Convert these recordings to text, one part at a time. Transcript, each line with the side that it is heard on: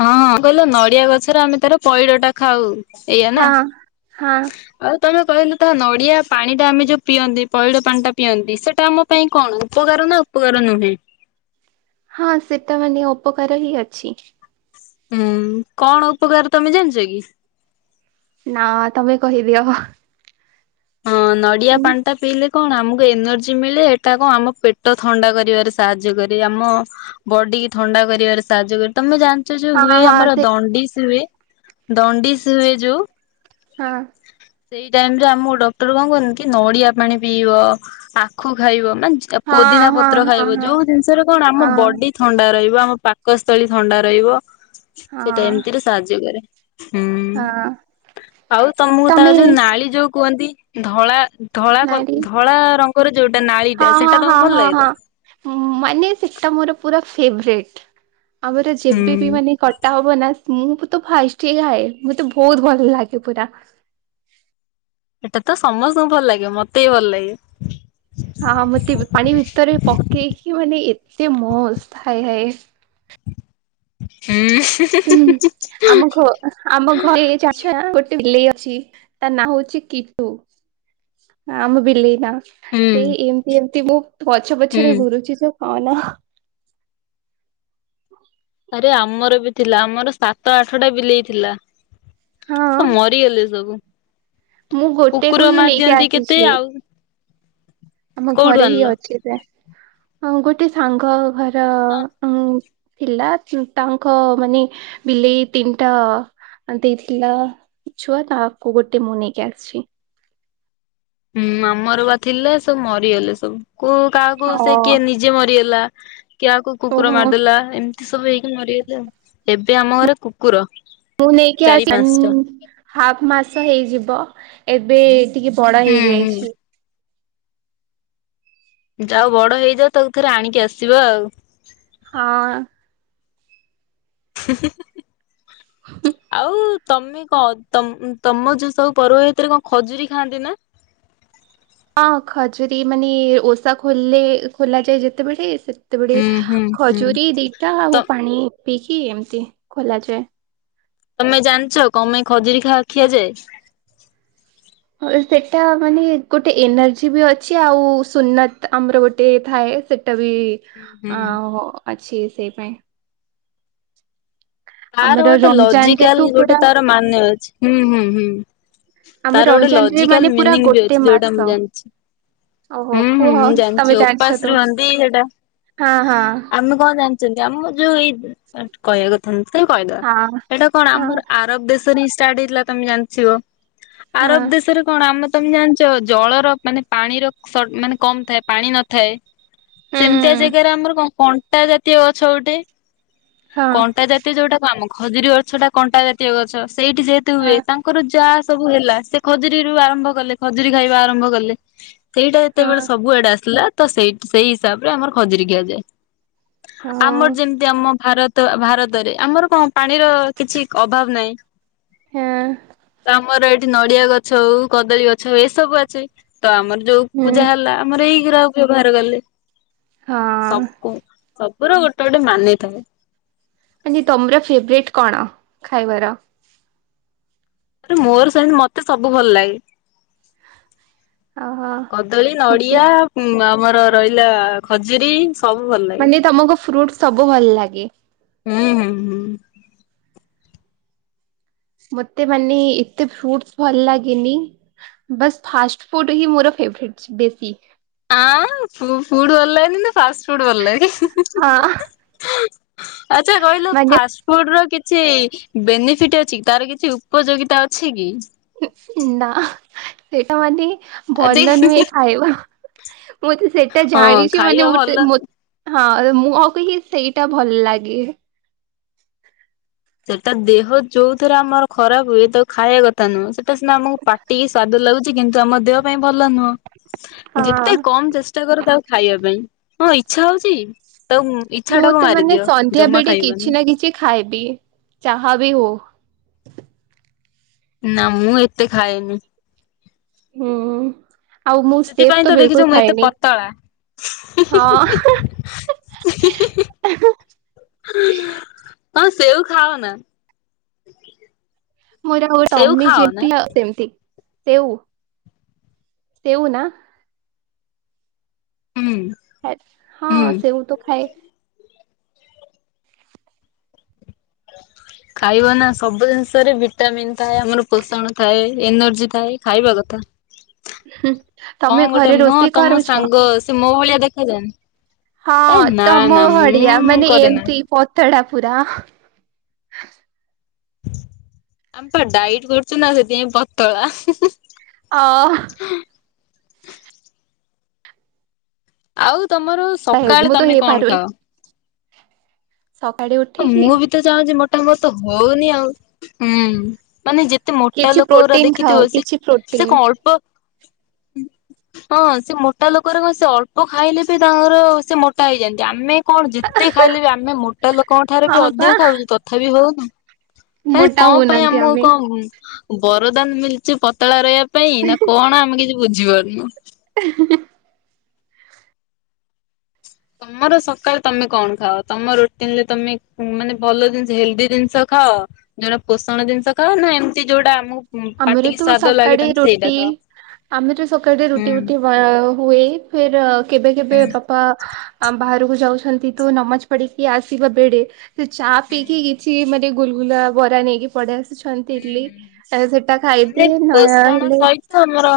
left: ହଁ କହିଲ ନଡିଆ ଗଛର ଆମେ ତାର ପଇଡ ଟା ଖାଉ ଏଇଆ ନା?
right: ହଁ ହଁ
left: ଆଉ ତମେ କହିଲ ତା ନଡିଆ ପାଣି ଟା ଆମେ ଯୋଉ ପିଅନ୍ତି ପଇଡ଼ ପାଣି ଟା ପିଅନ୍ତି ସେଟା ଆମ ପାଇଁ କଣ ଉପକାର ନା ଉପକାର ନୁହେଁ?
right: ହଁ ସେଟା ମାନେ ଉପକାର ହିଁ ଅଛି।
left: ହୁଁ କଣ ଉପକାର ତମେ ଜାଣିଚକି?
right: ନା ତମେ କହିଦିଅ।
left: ହଁ ନଡିଆ
right: ମାନେ
left: ପାଣି ଟା ପିଇଲେ କଣ ଆମକୁ ଏନର୍ଜି ମିଳେ ଏଟା କଣ ଆମ ପେଟ ଥଣ୍ଡା କରିବାରେ ସାହାଯ୍ୟ କରେ ଆମ ବଡିକି ଥଣ୍ଡା କରିବାରେ ସାହାଯ୍ୟ କରେ। ତମେ ଜାଣ ଯୋଉ
right: ହଁ
left: ହୁଏ
right: ହଁ
left: ଆମର
right: ସେ
left: ଦଣ୍ଡିସି ହୁଏ ଦଣ୍ଡିସି ହୁଏ ଯୋଉ?
right: ହଁ।
left: ସେଇ ଟାଇମ୍ ରେ ଆମକୁ ଡ଼ ଡ଼କ୍ତଟର କଣ କହନ୍ତି କି ନଡିଆ ପାଣି ପିଇବ ଆଖୁ ଖାଇବ ମାନ ଆ ପୋଦିନା
right: ହଁ
left: ପତ୍ର
right: ହଁ
left: ଖାଇବ
right: ହଁ
left: ଯୋଉ ଜିନିଷରେ କଣ
right: ହଁ
left: ଆମ
right: ହଁ
left: ବଡି ଥଣ୍ଡା ରହିବ ଆମ ପାକସ୍ଥଳୀ ଥଣ୍ଡା ରହିବ ସେଇଟା
right: ହଁ
left: ଏମିତିରେ ସାହାଯ୍ୟ କରେ। ହୁଁ
right: ହଁ
left: ଆଉ ତମକୁ ତା
right: ତମେ
left: ଯୋଉ ନାଳି ଯୋଉ କୁଅନ୍ତି ଧଳା ଧଳା କ
right: ନାରୀ
left: ଧଳା ରଙ୍ଗର ଯୋଉଟା ନାଳି
right: ହଁ
left: ଟା
right: ହଁ
left: ସେଟା
right: ହଁ
left: ତମକୁ ଭଲ
right: ହଁ
left: ଲାଗେ ତ?
right: ହଁ ମାନେ ସେଟା ମୋର ପୁରା ଫେବରେଟ। ଆମର
left: ହୁଁ
right: ଯେବେ ବି ମାନେ କଟା ହବ ନା। ମୁଁ ତ ଫାର୍ଷ୍ଟ ରେ ଖାଏ ମତେ ବହୁତ ଭଲ ଲାଗେ ପୁରା।
left: ଏଟା ତ ସମସ୍ତଙ୍କୁ ଭଲ ଲାଗିବ ମତେ ହି ଭଲ ଲାଗେ।
right: ହଁ ହଁ ମତେ ବି ପାଣି ଭିତରେ ପକେଇକି ମାନେ ଏତେ ମସ୍ତ ହାଏ ହାଏ।
left: ହୁଁ ହୁଁ ହୁଁ ହୁଁ ହୁଁ।
right: ଆମ ଘ ଆମ ଘରେ [unintelligible] ଗୋଟେ ବିଲେଇ ଅଛି। ତା ନାଁ ହଉଛି କିଟୁ ଆମ ବିଲେଇ ନା।
left: ହୁଁ
right: ସେଇ ଏମିତି ଏମିତି ମୋ ପଛ
left: ହୁଁ
right: ପଛରେ ଘୁରୁଛି [unintelligible] କହନା।
left: ଆରେ ଆମର ବି ଥିଲା ଆମର ସାତ, ଆଠଟା ବିଲେଇ ଥିଲା। ସ
right: ହଁ।
left: ମରିଗଲେ ସବୁ
right: ମୁଁ ଗୋଟେକୁ
left: କୁକୁର
right: ହିଁ ନେଇକି
left: ମାରିଦିଅନ୍ତି କେତେ
right: ଆସିଛି
left: ଆଉ।
right: ଆମ
left: କୋଉଠୁ
right: ଘରେ ହିଁ
left: ଆଣିଲ?
right: ଅଛି ସେ ହଁ ଗୋଟେ ସାଙ୍ଗ ଘର ଅଁ। ଥିଲା ତାଙ୍କ ମାନେ ବିଲେଇ ତିନିଟା। ଆଉ ଦେଇଥିଲା ଛୁଆ ତାକୁ ଗୋଟେ ମୁଁ ନେଇକି ଆସିଛି।
left: ହୁଁ ଆମର ବା ଥିଲେ ସବୁ ମରିଗଲେ ସବୁ କୁ କାହାକୁ
right: ଓ
left: ସେ କିଏ ନି ଯେ ମରିଗଲା କାହାକୁ କୁକୁର
right: ଓହୋ
left: ମାରିଦେଲା ଏମ ତି ସବୁ ହେଇକି ମରିଗଲେ ଏବେ ଆମ ଘରେ କୁକୁର।
right: ମୁଁ ନେଇକି
left: ଚାରି
right: ଆସି
left: ପାଞ୍ଚଟା।
right: [unintelligible] ହାଫ ମାସ ହେଇଯିବ ଏବେ। ଟିକେ ବଡ
left: ହୁଁ ହୁଁ।
right: ହେଇଯାଇଛି।
left: ଯାଉ ବଡ ହେଇଯାଉ ତାକୁ ଥରେ ଆଣିକି ଆସିବ ଆଉ।
right: ହଁ।
left: ହୁଁ ହୁଁ ହୁଁ ହୁଁ ଆଉ। ତମେ କଣ ତମ ତମ ଯୋଉ ସବୁ ପର୍ବ ଭିତରେ କଣ ଖଜୁରୀ ଖାଆନ୍ତି ନା?
right: ହଁ ଖଜୁରୀ ମାନେ ଓଷା ଖୋଲିଲେ ଖୋଲାଯାଏ ଯେତେବେଳେ ସେ ତେବେଡେ
left: ହୁଁ ହୁଁ ହୁଁ।
right: ଖଜୁରୀ ଦିଟା
left: ତ
right: ଆଉ ପାଣି ପିଇକି ଏମିତି ଖୋଲା ଯାଏ।
left: ତମେ ଜାଣିଛ କଣ ପାଇଁ ଖଜୁରୀ ଖା ଖିଆଯାଏ?
right: ହ ଏ ସେଟା ମାନେ ଗୋଟେ ଏନର୍ଜି ବି ଅଛି ଆଉ ସୁନତ ଆମର ଗୋଟେ ଥାଏ ସେ। ଟା ବି
left: ହୁଁ ହୁଁ।
right: ଆଁ ଓ ଅଛି ସେଇ ପାଇଁ।
left: ତାର
right: ଆମର
left: ଗୋଟେ
right: ରମଜାନ ରେ ତୁ
left: ଲଜିକାଲ
right: ପୁରା
left: ଗୋଟେ ତାର ମାନେ ଅଛି ହୁଁ ହୁଁ ହୁଁ।
right: ଆମେ
left: ତାର ଗୋଟେ
right: ରମଜାନ ରେ ମାନେ
left: ଲଜିକାଲ
right: ପୁରା
left: ମିନିଙ୍ଗ ବି
right: ଗୋଟେ
left: ଅଛି ଯୋଉଟା
right: ମାସ
left: ମୁଁ ଜାଣିଛି।
right: ଓହୋ
left: ହୁଁ ହୁଁ
right: କୁହ
left: ମୁଁ
right: ତମେ
left: ଜାଣିଛି
right: ଜାଣିଛ ତ
left: ଓପାସ ରୁହନ୍ତି ସେଟା
right: ହଁ ହଁ
left: ଆମେ କଣ ଜା ଛନ୍ତି ଆମ ଯୋଉ ଏଇ କହିବା [unintelligible] ତ କହିଦବା
right: ହଁ
left: ଏଇଟା କଣ
right: ହଁ
left: ଆମର ଆରବ ଦେଶରେ ହିଁ ଷ୍ଟାର୍ଟ ହେଇଥିଲା ତମେ ଜାଣିଥିବ।
right: ହଁ
left: ଆରବ ଦେଶରେ କଣ ଆମ ତମେ ଜାଣିଛ ଜଳର ମାନେ ପାଣିର ସର ମାନେ କମ ଥାଏ ପାଣି ନ ଥାଏ ସେମିତିଆ
right: ହୁଁ
left: ଜାଗାରେ ଆମର କଣ କଣ୍ଟା ଜାତୀୟ ଗଛ ଉଠେ।
right: ହଁ।
left: କଣ୍ଟା ଜାତୀୟ ଯୋଉଟା କୁ ଆମ ଖଜୁରୀ ଗଛଟା କଣ୍ଟା ଜାତୀୟ ଗଛ ସେଇଠି ଯେହେତୁ ହୁଏ
right: ହଁ
left: ତାଙ୍କର ଯାହା ସବୁ ହେଲା ସେ। ଖଜୁରୀରୁ ଆରମ୍ଭ କଲେ ଖଜୁରୀ ଖାଇବା ଆରମ୍ଭ କଲେ। ସେଇଟା
right: ହଁ
left: ଯେତେବେଳେ ସବୁଆଡେ ଆସିଲା ତ ସେଇଟ ସେଇ ହିସାବ ରେ ଆମର ଖଜୁର ଖୀଆଯାଏ।
right: ହଁ
left: ଆମର ଯେମିତି ଆମ ଭାରତ ଭାର ତରେ ଆମର କଣ ପାଣିର କିଛି ଅଭାବ ନାହିଁ।
right: ହଁ।
left: ତ ଆମର ଏଇଠି ନଡିଆ ଗଛ ହଉ କଦଳୀ ଗଛ ଏସବୁ ଅଛି ତ ଆମର ଯୋଉ
right: ହୁଁ
left: ପୂଜା ହେଲା। ଆମର ଏଇ ବ୍ୟବହାର କଲେ
right: ହଁ
left: ସବୁ ସବୁର ଗୋଟେ ଗୋଟେ ମାନିଥାଏ।
right: ଆ ତମର ଫେବରଟ କଣ ଖାଇବାର?
left: ଆରେ ମୋର ସେ ମତେ ସବୁ ଭଲ ଲାଗେ।
right: ଓହୋ
left: କଦଳୀ,
right: ମତେ
left: ନଡିଆ ଆମର ରହିଲା ଖଜୁରୀ- -
right: ମାନେ ତମକୁ ଫ୍ରୁଟ ସବୁ ଭଲ ଲାଗେ।
left: ହୁଁ ହୁଁ ହୁଁ
right: ମତେ ମାନେ ଏତେ ଫ୍ରୁଟ ଭଲ ଲାଗେନି? ବାସ୍ ଫାଷ୍ଟ ଫୁଡ ହିଁ ମୋର ଫେଭଟ୍ ବେଶୀ।
left: ହ ଫ ଫୁଡ଼ ବଲ ନି ନା ଫାଷ୍ଟଟ ଫୁଡ଼ ବଲ ଲାଗେ।
right: ହଁ
left: ଆଚ୍ଛା କହିଲୁ
right: ମାନେ
left: ଫାଷ୍ଟ - - ଫୁଡ ର କିଛି ବେନିଫିଟ ଅଛି ତାର କିଛି ଉପଯୋଗିତା ଅଛି କି?
right: ନା ସେଟା ମାନେ- -
left: ଆ ଦେ
right: ଭଲ ନୁହେଁ ଖାଇବା ମୁଁ ତ ସେଇଟା
left: ହଁ
right: ଜାଣିଚି
left: ଖାଇବା
right: ମାନେ-
left: ଭଲ
right: - ହଁ ମୁଁ ଆକୁ ହିଁ ସେଇଟା ଭଲ ଲାଗେ।
left: ସେଟା ଦେହ ଯୋଉ ଥରେ ଆମର ଖରାପ ହୁଏ ତା ଖାଇବା କଥା ନୁହଁ? ସେଟା ସିନା ଆମକୁ ପା - - ଟିକେ ସ୍ବାଦ ଲାଗୁଛି କିନ୍ତୁ ଆମ ଦେହ ପାଇଁ ଭଲ ନୁହଁ?
right: ହଁ
left: ଯେତେ କମ ଚେଷ୍ଟା କର ତାକୁ ଖାଇବା ପାଇଁ ହଁ ଇଚ୍ଛା ହଉଚି। ତ ଇଛା
right: ମୁଁ
left: ଟାକୁ
right: ତ ମାନେ
left: ମାରିଦିଅ
right: ସନ୍ଧ୍ୟା
left: ଜମା
right: ବେଳେ କିଛି
left: ଖାଇବନି।
right: ନା କିଛି ଖାଇବି ଚାହା ବି ହଉ।
left: ନା ମୁଁ ଏତେ ଖାଏନି।
right: ହୁଁ ଆଉ ମୁଁ
left: ସେଥିପାଇଁ
right: ସେପ ତ
left: ଦେଖିଛ
right: ବିଲକୁଲ
left: ମୁଁ ଏତେ
right: ଖାଏନି।
left: ପତଳା
right: ହଁ ହେଁ ହେଁ ହୁଁ ହୁଁ
left: ହଁ ସେଉ ଖାଅ ନ?
right: ମୋର ଆଉ ଗୋଟେ ଅମି ଯେମତି ଆଉ ସେମିତି ସେଉ ସେଉ ନା
left: ହୁଁ
right: ଖ ହଁ
left: ହୁଁ
right: ସେବ ତ ଖାଏ।
left: ହ ଖାଇବ ନା ସବୁ ଜିନିଷରେ ଭିଟାମିିନ ଥାଏ। ଆମର ପୋଷଣ ଥାଏ। ଏନର୍ଜି ଥାଏ ଖାଇବା କଥା।
right: ହୁଁ ତମେ
left: କଣ ଗୋଟେ
right: ଘରେ
left: ନଁ
right: ରୋଷେଇ
left: ତମ
right: କରୁଛ?
left: ସାଙ୍ଗ ସେ ମୋ ଭଳିଆ ଦେଖାଯାନ୍ତି।
right: ହଁ ତମ ଭଡିଆ ମାନେ
left: କରେନା
right: ଏମତି ପତଡା ପୁରା।
left: ଆମେ ତ ଡାଇଟ କରୁଚୁ ନା ସେଥିପାଇଁ ପତଳା।
right: ଆଁ ହ
left: ଆଉ ତମର ସକାଳେ
right: ମୁଁ ତ
left: ତମେ କଣ
right: ହେଇପାରୁନି।
left: ଖାଅ?
right: ସକାଳେ ଉଠି
left: ମୁଁ ବି ତ ଚାହୁଁଚି ମୋଟାାମୋଟ ତ ହଉନି ଆଉ ହୁଁ ମାନେ ଯେ- - ଏତେ ମୋଟା
right: କିଛି
left: ଲୋକର
right: ପ୍ରୋଟିନ ଖାଅ
left: ଦେଖିଥିବ ସେ
right: କିଛି
left: ସେ
right: ପ୍ରୋଟିନ।
left: କଂ ଅଳ୍ପ ହଁ ସେ ମୋଟା ଲୋକରେ କଣ ସେ ଅଳ୍ପ ଖାଇଲେ ବି ତାଙ୍କର ସେ ମୋଟା ହେଇଯାନ୍ତି ଆମେ - - କଣ ଯେତେ ଖାଇଲେ ବି ଆମେ ମୋଟା ଲୋକଙ୍କ ଠାରୁ ବି
right: ହଁ ପା
left: ଅଧିକ ଖାଉଛୁ ତଥାପି ହଉନି। ଆରେ
right: ମୋଟା
left: କଂ ପାଇଁ
right: ହଉନାହାନ୍ତି
left: ଆମକୁ
right: ଆମେ।
left: କଂ ବରଦାନ ମିଳିୁଛି ପତଳା ରହିବା ପାଇଁ ନା କଣ ଆମେ କିଛି ବୁଝି ପାରୁନୁ।
right: ଇ ହି ହିଁ
left: ତମର ସକାଳେ ତମେ କଣ ଖାଅ ତମ ରୁଟିନ ରେ ତମେ ମାନେ ଭଲ ଜିନିଷ ହେଲଦି ଜିନିଷ - - ଖାଅ। ଯୋଉଟା ପୋଷଣ ଜିନିଷ ଖାଅ ନା ଏମିତି ଯୋଉଟା ଆମକୁ
right: ଆମର
left: ପାଟିକି
right: ତ ମୁଁ
left: ସ୍ଵାଦ ଲାଗେ
right: ସକାଳେ
left: ତମେ ସେଇଟା
right: ରୁଟି।
left: ଖାଅ।
right: ଆମେ ତ ସକାଳେ
left: ହୁଁ।
right: ରୁଟି ଉଟି ହୁଏ। ଫିର୍ କେବେ
left: ହୁଁ
right: କେବେ ବାପା ବାହାରକୁ ଯାଉଛନ୍ତି। ତୁ ନମାଜ ପଢିକି ଆସିବା ବେଳେ ସେ ଚା
left: ହୁଁ
right: ପିଇକି କିଛି ମାନେ ଗୁଲଗୁଲା, ବରା ନେଇକି ପଡେଇ ଆସୁଛନ୍ତି।
left: ହୁଁ
right: ଇଡଲି
left: ହୁଁ
right: ସେଟା
left: ମାନେ
right: ଖାଇଦିଏ। ନ
left: ପୋଷଣ
right: ହେଲେ
left: ସହିତ ଆମର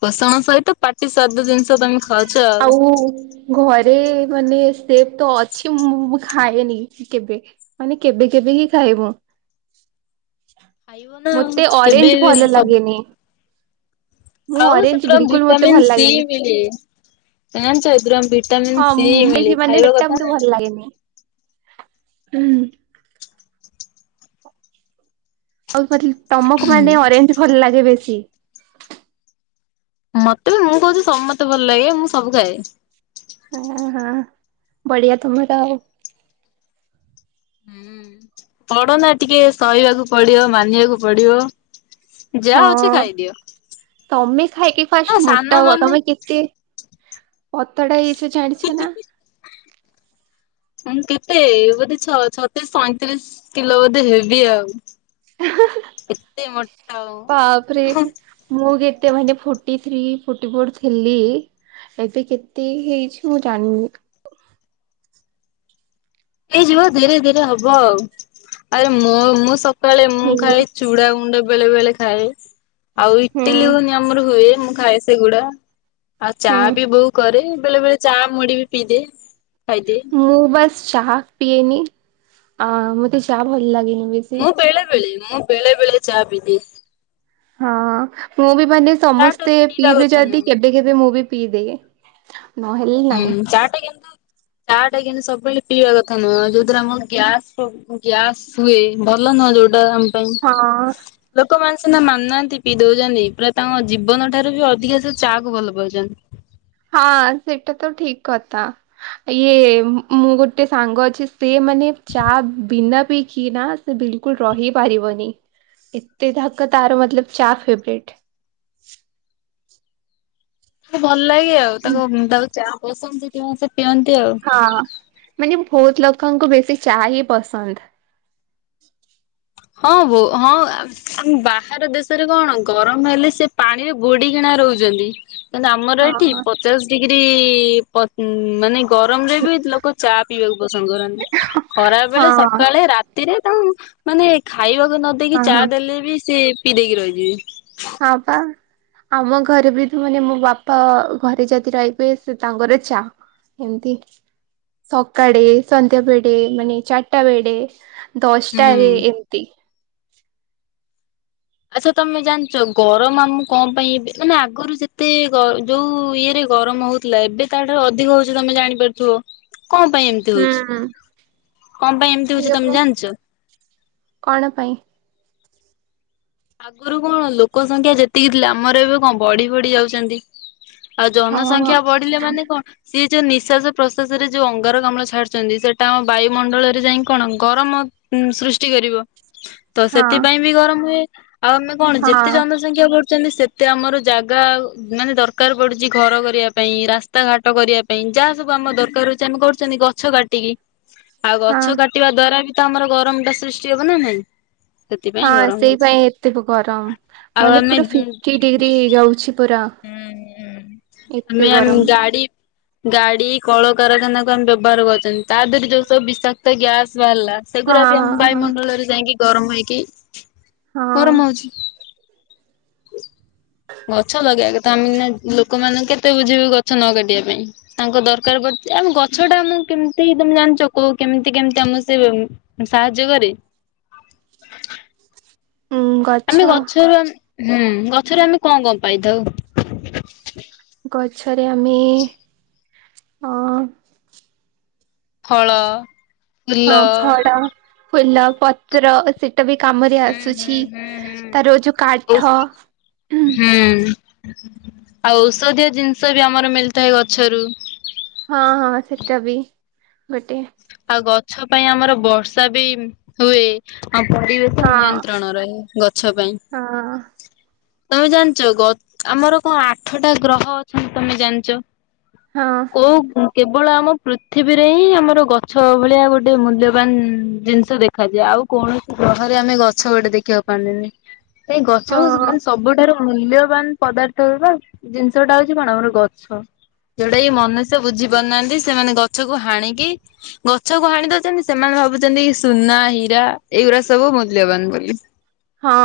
left: ପୋଷଣ ସହିତ ପାଟି ସ୍ୱାଦ ଜିନିଷ ତମେ
right: ଆଉ ଘରେ ମାନେ ସେ ତ ଅଛି। ମୁଁ ଖାଏନି କେବେ? ମାନେ କେବେ କେବେ ହିଁ ଖାଇବ।
left: ଖାଇବ ନା ଆଉ
right: ମତେ
left: କେବେ
right: ଅରେଞ୍ଜ ଭଲ
left: ସବୁ
right: ଲାଗେନି। ମୁଁ
left: ଆଉ
right: ଅରେଞ୍ଜ
left: ସେଥିରୁ ଆମକୁ
right: ବିଲକୁଲ ମତେ ଭଲ
left: ଭିଟାମିିନ ସି
right: ଲାଗେନି
left: ମିଳେ। [unintelligible]
right: ହଁ,
left: ସି ମିଳେ
right: ମୁଁ ମାନେ
left: ଖାଇବା
right: ସେଟା
left: କଥା ନା।
right: ଭଲ ଲାଗେନି। ଆଉ ତମକୁ ମାନେ ଅରେଞ୍ଜ ଭଲ ଲାଗେ ବେଶୀ?
left: ମତେ ବି ମୁଁ କହୁଛି ସମସ୍ତେ ଭଲ ଲାଗେ। ମୁଁ ସବୁ ଖାଏ।
right: ହଁ, ହଁ, ବଢିଆ ତମର ଆଉ।
left: ବଡ଼ ନା ଟିକେ ସହିବାକୁ ପଡିବ, ମାନିବାକୁ ପଡିବ। ଯାହା ଅଛି
right: ହଁ,
left: ଖାଇଦିଅ।
right: ତମେ ଖାଇକି
left: ହଁ
right: ଫାଷ୍ଟ ମୋଟା
left: ସାନ
right: ହୁଅ,
left: ମାନେ
right: ତମେ କେ କେତେ ପତଳା ହେଇଯାଇଛ ଜାଣିଛ ନା?
left: [inaudible] ମୁଁ କେତେ ବୋଧେ ଛ ଛତିଶ୍ ଶଇଁତିରିଶ କିଲୋ ବୋଧେ ହେବି ଆଉ। ଏତେ ମୋଟା।
right: ବାପରେ ମୁଁ କେତେ ମାନେ ଫୋର୍ଟି ଥ୍ରୀ ଫୋଟି ଫୋର ଥିଲି ଏବେ କେତେ ହେଇଛି ମୁଁ ଜାଣିନି?
left: ହେଇଯିବ ଧୀରେ ଧୀରେ ହବ ଆଉ। ଆରେ ମୁଁ ମୁଁ ସକାଳେ ମୁଁ
right: ହେଇନି
left: ଖାଇ ଚୁଡା ଗୁଣ୍ଡ ବେଳେ ବେଳେ ଖାଏ। ଆଉ ଇଟିଲି
right: ହୁଁ
left: ଘୁଘୁନି ଆମର ହୁଏ, ମୁଁ ଖାଏ ସେଗୁଡା। ଆଉ ଚା
right: ହୁଁ।
left: ବି ବୋଉ କରେ, ବେଳେ ବେଳେ ଚା ମୁଢି ବି ପିଇଦିଏ। ଖାଇଦିଏ
right: ମୁଁ ବାସ୍ ଚାହା ପିଏନି। ଅ ମତେ ଚା ଭଲ ଲାଗେନି ବି
left: ମୁଁ ବେଳେବେେଳେ, ମୁଁ ବେଳେବେେଳେ ଚା ପିଦିଏ।
right: ହଁ। ମୁଁ ବି ମାନେ
left: ଚା ଟା
right: ସମସ୍ତେ
left: ତ ପିଇବା
right: ପିଇବେ
left: କଥା
right: ଯଦି କେ
left: ନୁହଁ।
right: କେବେକେବେ ମୁଁ ବି ପିଇଦିଏ। ନହେଲେ
left: ହୁଁ,
right: ନାଇଁ।
left: ଚାହା ଟେ କିନ୍ତୁ ଚାହା ଟା କିନ୍ତୁ ସବୁବେଳେ ପିଇବା କଥା ନୁହେଁ। ଯୋଉଥିରେ ଆମର ଗ୍ୟା ଗ୍ୟାସ ହୁଏ, ଭଲ ନୁହଁ ଯୋଉଟା ଆମ ପାଇଁ
right: ହଁ
left: ଲୋକମାନେ ସିନା ମାନୁନାହାନ୍ତି ପିଇ ଦଉଛନ୍ତି। ପୁରା ତାଙ୍କ ଜୀବନ ଠାରୁ ବି ଅଧିକା ସେ ଚାହା କୁ ଭଲ ପାଉଛନ୍ତି।
right: ହଁ, ସେଇଟା ତ ଠିକ କଥା। ଇଏ ମୁଁ ଗୋଟେ ସାଙ୍ଗ ଅଛି ସେ ମାନେ ଚାହା ବିନା ପି କି ନା ସେ ବିଲକୁଲ ରହି ପାରିବନି। ଏତେ ଯାକ ତାର ମତଲବ ଚା ଫେବରେଟ।
left: ଭଲ ଲାଗେ ଆଉ। ତାକୁ, ତାକୁ ଚା ପସନ୍ଦ ସେଠି ସେ ପିଅନ୍ତି। ଆଉ।
right: ହଁ, ମାନେ ବହୁତ ଲୋକଙ୍କୁ ବେଶୀ ଚାହା ହିଁ ପସନ୍ଦ।
left: ହଁ, ବୋ, ହଁ, ଆମ ବାହାର ଦେଶରେ କଣ ଗରମ ହେଲେ ସେ ପାଣିରେ ବୁଡି କିନା ରହୁଛନ୍ତି। କିନ୍ତୁ ଆମର ଏଠି
right: ହଁ
left: ପଚାଶ ଡିଗ୍ରୀ ମାନେ ଗରମ ରେ ବି ଲୋକ ଚା ପିଇବାକୁ ପସନ୍ଦ କରନ୍ତିି। ଖରାବେଳେ,
right: ହଁ
left: ସକାଳେ, ରା ରାତିରେ ତାଙ୍କୁ ମାନେ ଖାଇବାକୁ ନ ଦେଇକି ଚା
right: ହଁ
left: ଦେଲେ ବି, ସେ ପିଇ ଦେଇ କି ରହିଯିବେ।
right: ହଁ, ପା। ଆମ ଘରେ ବି ମାନେ ମୋ ବାପା ଘରେ ଯଦି ରହିବେ ସେ ତାଙ୍କର ଚା ଏମିତି ସକାଳେ, ସନ୍ଧ୍ୟା ବେଡେ, ମାନେ ଚାଟା ବେଡେ
left: ହୁଁ।
right: ଦଶଟାରେ ଏତି
left: ଆଛା, ତମେ ଜାଣିଛ ଗରମ ଆମକୁ କଣ ପାଇଁ ମାନେ ଆଗରୁ ଯେତେ ଯୋଉ ଇଏରେ ଗରମ ହଉ ଥିଲା ଏବେ ତାଠାରୁ ଅଧିକ ହୋଉଛି ତମେ ଜାଣିପାରୁଥିବ, କଣ ପାଇଁ ଏମ ତି ହୋଉଛି
right: ହୁଁ।
left: କଣ ପାଇଁ ଏମତି
right: ସେ
left: ହୋଉଛି ତମେ
right: ଆପଣ
left: ଜାଣିଛ?
right: କଣ ପାଇଁ?
left: ଆଗରୁ କଣ ଲୋକ ସଂଖ୍ୟା ଯେତିକି ଥିଲେ, ଆମର ଏବେ କଣ ବଢି ବଢି ଯାଉଚନ୍ତି ଆଉ
right: ହଁ
left: ଜନସଂଖ୍ୟା ବଢିଲେ ମାନେ କଣ ସିଏ ଯୋଉ ନିଶ୍ୱାସ ପ୍ରଶାସ ରେ ଯୋଉ ଅଙ୍ଗାର କାମ୍ଲ ଛାଡୁଛନ୍ତି ସେଟା ଆମ ବାୟୁମଣ୍ଡଳରେ ଯାଇ କଣ ଗରମ ଉ ସୃଷ୍ଟି କରିବ ତ
right: ହଁ
left: ସେଥିପାଇଁ ବି ଗରମ ହୁଏ ଆଉ ଆମେ କଣ
right: ହଁ
left: ଯେତେ ଚନ୍ଦ୍ ସଂଖ୍ୟା ବଢୁଛନ୍ତି ସେତେ ଆମର ଜାଗା ଆଉ ମାନେ ଦରକାର ପଡୁଛି ଘର କରିବା ପାଇଁ ରାସ୍ ତା ଘାଟ କରିବା ପାଇଁ ଯାହା ସବୁ ଆମ ଦରକାର ହଉଛି ଆମେ କରୁଛନ୍ତି ଗଛ କାଟିକି ଆଉ
right: ହଁ
left: ଗଛ କାଟିବା ଦ୍ଵାରା ବି ତ ଆମର ଗରମ ଟା ସୃଷ୍ଟି ହବ ନା ନାଇଁ।
right: ହଁ
left: ସେଥିପାଇଁ ଗରମ
right: ସେଇ
left: ହଉଛି।
right: ପାଇଁ ଏତେ ଫୁ ଗରମ
left: ଆଉ
right: ମାନେ ପୁରା
left: ଆମେ
right: ଫିଫ୍ଟି ଡିଗ୍ରୀ ଯାଉଛି ପୁରା।
left: ହୁଁ ହୁଁ
right: ଏତେ
left: ଆମେ ଆମ
right: ଗରମ
left: ଗାଡି ଗାଡି କଳକାରଖାନା କୁ ଆମେ ବ୍ୟବହାର କରୁଛନ୍ତି ତା ଦେହରେ ଯୋଉ ସବୁ ବିଷାକ୍ତ ଗ୍ୟାସ ବାହାରିଲା ସେଗୁରା
right: ହଁ
left: ବି ଆମ
right: ହଁ
left: ବାୟୁମଣ୍ଡଳରେ ଯାଇକି ଗରମ ହେଇକି
right: ହଁ
left: ଗରମ ହୋଉଛି। ଗଛ ଲଗେଇବା କଥା ଆମେ ନା ଲୋକମାନଙ୍କୁ କେତେ ବୁଝିବୁ ଗଛ ନ କାଟିବା ପାଇଁ। ତାଙ୍କ ଦରକାର ପଡୁଛି ଆମ ଗଛ ଟା ଆମ କେମିତି ତମେ ଜାଣିଛ କ କେମିତି କେମତି ଆମ ସେ ସାହାଯ୍ୟ କରେ।
right: ଉଁ ଗଛ
left: ଆମେ ଗଛରୁ ଆମ ହୁଁ ଗଛରୁ ଆମେ କଣ କଣ ପାଇଥାଉ?
right: ଗଛରେ ଆମେ ହଁ
left: ଫଳ ଫୁଲ
right: ହଁ ଫଡ ଫୁଲ ପତ୍ର ସେ ଟା ବି କାମରେ
left: ହୁଁ ହୁଁ
right: ଆସୁଛି
left: ହୁଁ
right: ତାର ଯୋଉ
left: ହୁଁ
right: କାଠ ହୁଁ
left: ଆଉ ଔଷଧୀୟ ଜିନିଷ ବି ଆମର ମିଳିଥାଏ ଗଛରୁ।
right: ହଁ ହଁ ସେଟା ବି ଗୋଟେ।
left: ଆଉ ଗଛ ପାଇଁ ଆମର ବର୍ଷା ବି ହୁଏ। ଆଉ ପରିବେଶ
right: ହଁ
left: ନିୟନ୍ତ୍ରଣ ରହେ ଗଛ ପାଇଁ।
right: ହଁ।
left: ତମେ ଜାଣିଚ ଗ ଆମର କଣ ଆଠଟା ଗ୍ରହ ଅଛନ୍ତି ତମେ ଜାଣିଚ?
right: ହଁ।
left: କୋଉ କେବଳ ଆମ ପୃଥିବୀରେ ହିଁ ଆମର ଗ ଛ ଭଳିଆ ଗୋଟେ ମୂଲ୍ୟବାନ ଜିନିଷ ଦେଖାଯାଏ ଆଉ କୌଣସି ଗ୍ରହରେ ଆମେ ଗଛ ଗୋଟେ ଦେଖିବାକୁ ପାନ୍ତିନି ନାହିଁ ସେଇ ଗଛ
right: ହଁ
left: ମାନେ ସବୁଠାରୁ ମୂଲ୍ୟବାନ ପଦାର୍ଥର ଜିନିଷଟା ହଉଛି କଣ ଆମର ଗଛ। ଯୋଉଟାକି ମନୁଷ୍ୟ ବୁଝି ପାରୁନାହାନ୍ତି ସେମାନେ ଗଛକୁୁ ହାଣିକି ଗଛ କୁ ହାଣି ଦଉଚନ୍ତି ସେମାନେ ଭାବୁଛନ୍ତି ସୁନା, ହୀରା ଏଇଗୁଡା ସବୁ ମୂଲ୍ୟବାନ ବୋଲି।
right: ହଁ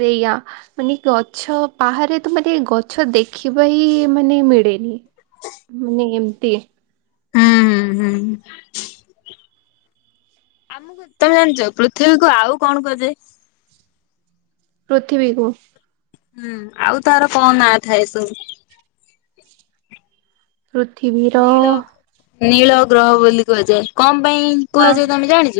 right: ସେଇଆ ମାନେ ଗଛ ବାହାରେ ତ ମାନେ ଗଛ ଦେଖିବା ହିଁ ମାନେ ମିଡେନି। ମାନେ ଏମତି।
left: ହୁଁ ହୁଁ ହୁଁ। ଆମକୁ ତମେ ଜାଣିଚ ପୃଥିବୀକୁ ଆଉ କଣ କୁହାଯାଏ?
right: ପୃଥିବୀକୁ।
left: ହୁଁ ଆଉ ତାର କଣ ନା ଥାଏ ସବୁ।
right: ପୃଥିବୀର
left: ନୀଳ ନୀଳ ଗ୍ରହ ବୋଲି କୁହାଯାଏ କଁ ପାଇଁ
right: ହଁ
left: କୁହାଯାଏ ତମେ ଜାଣିଚ?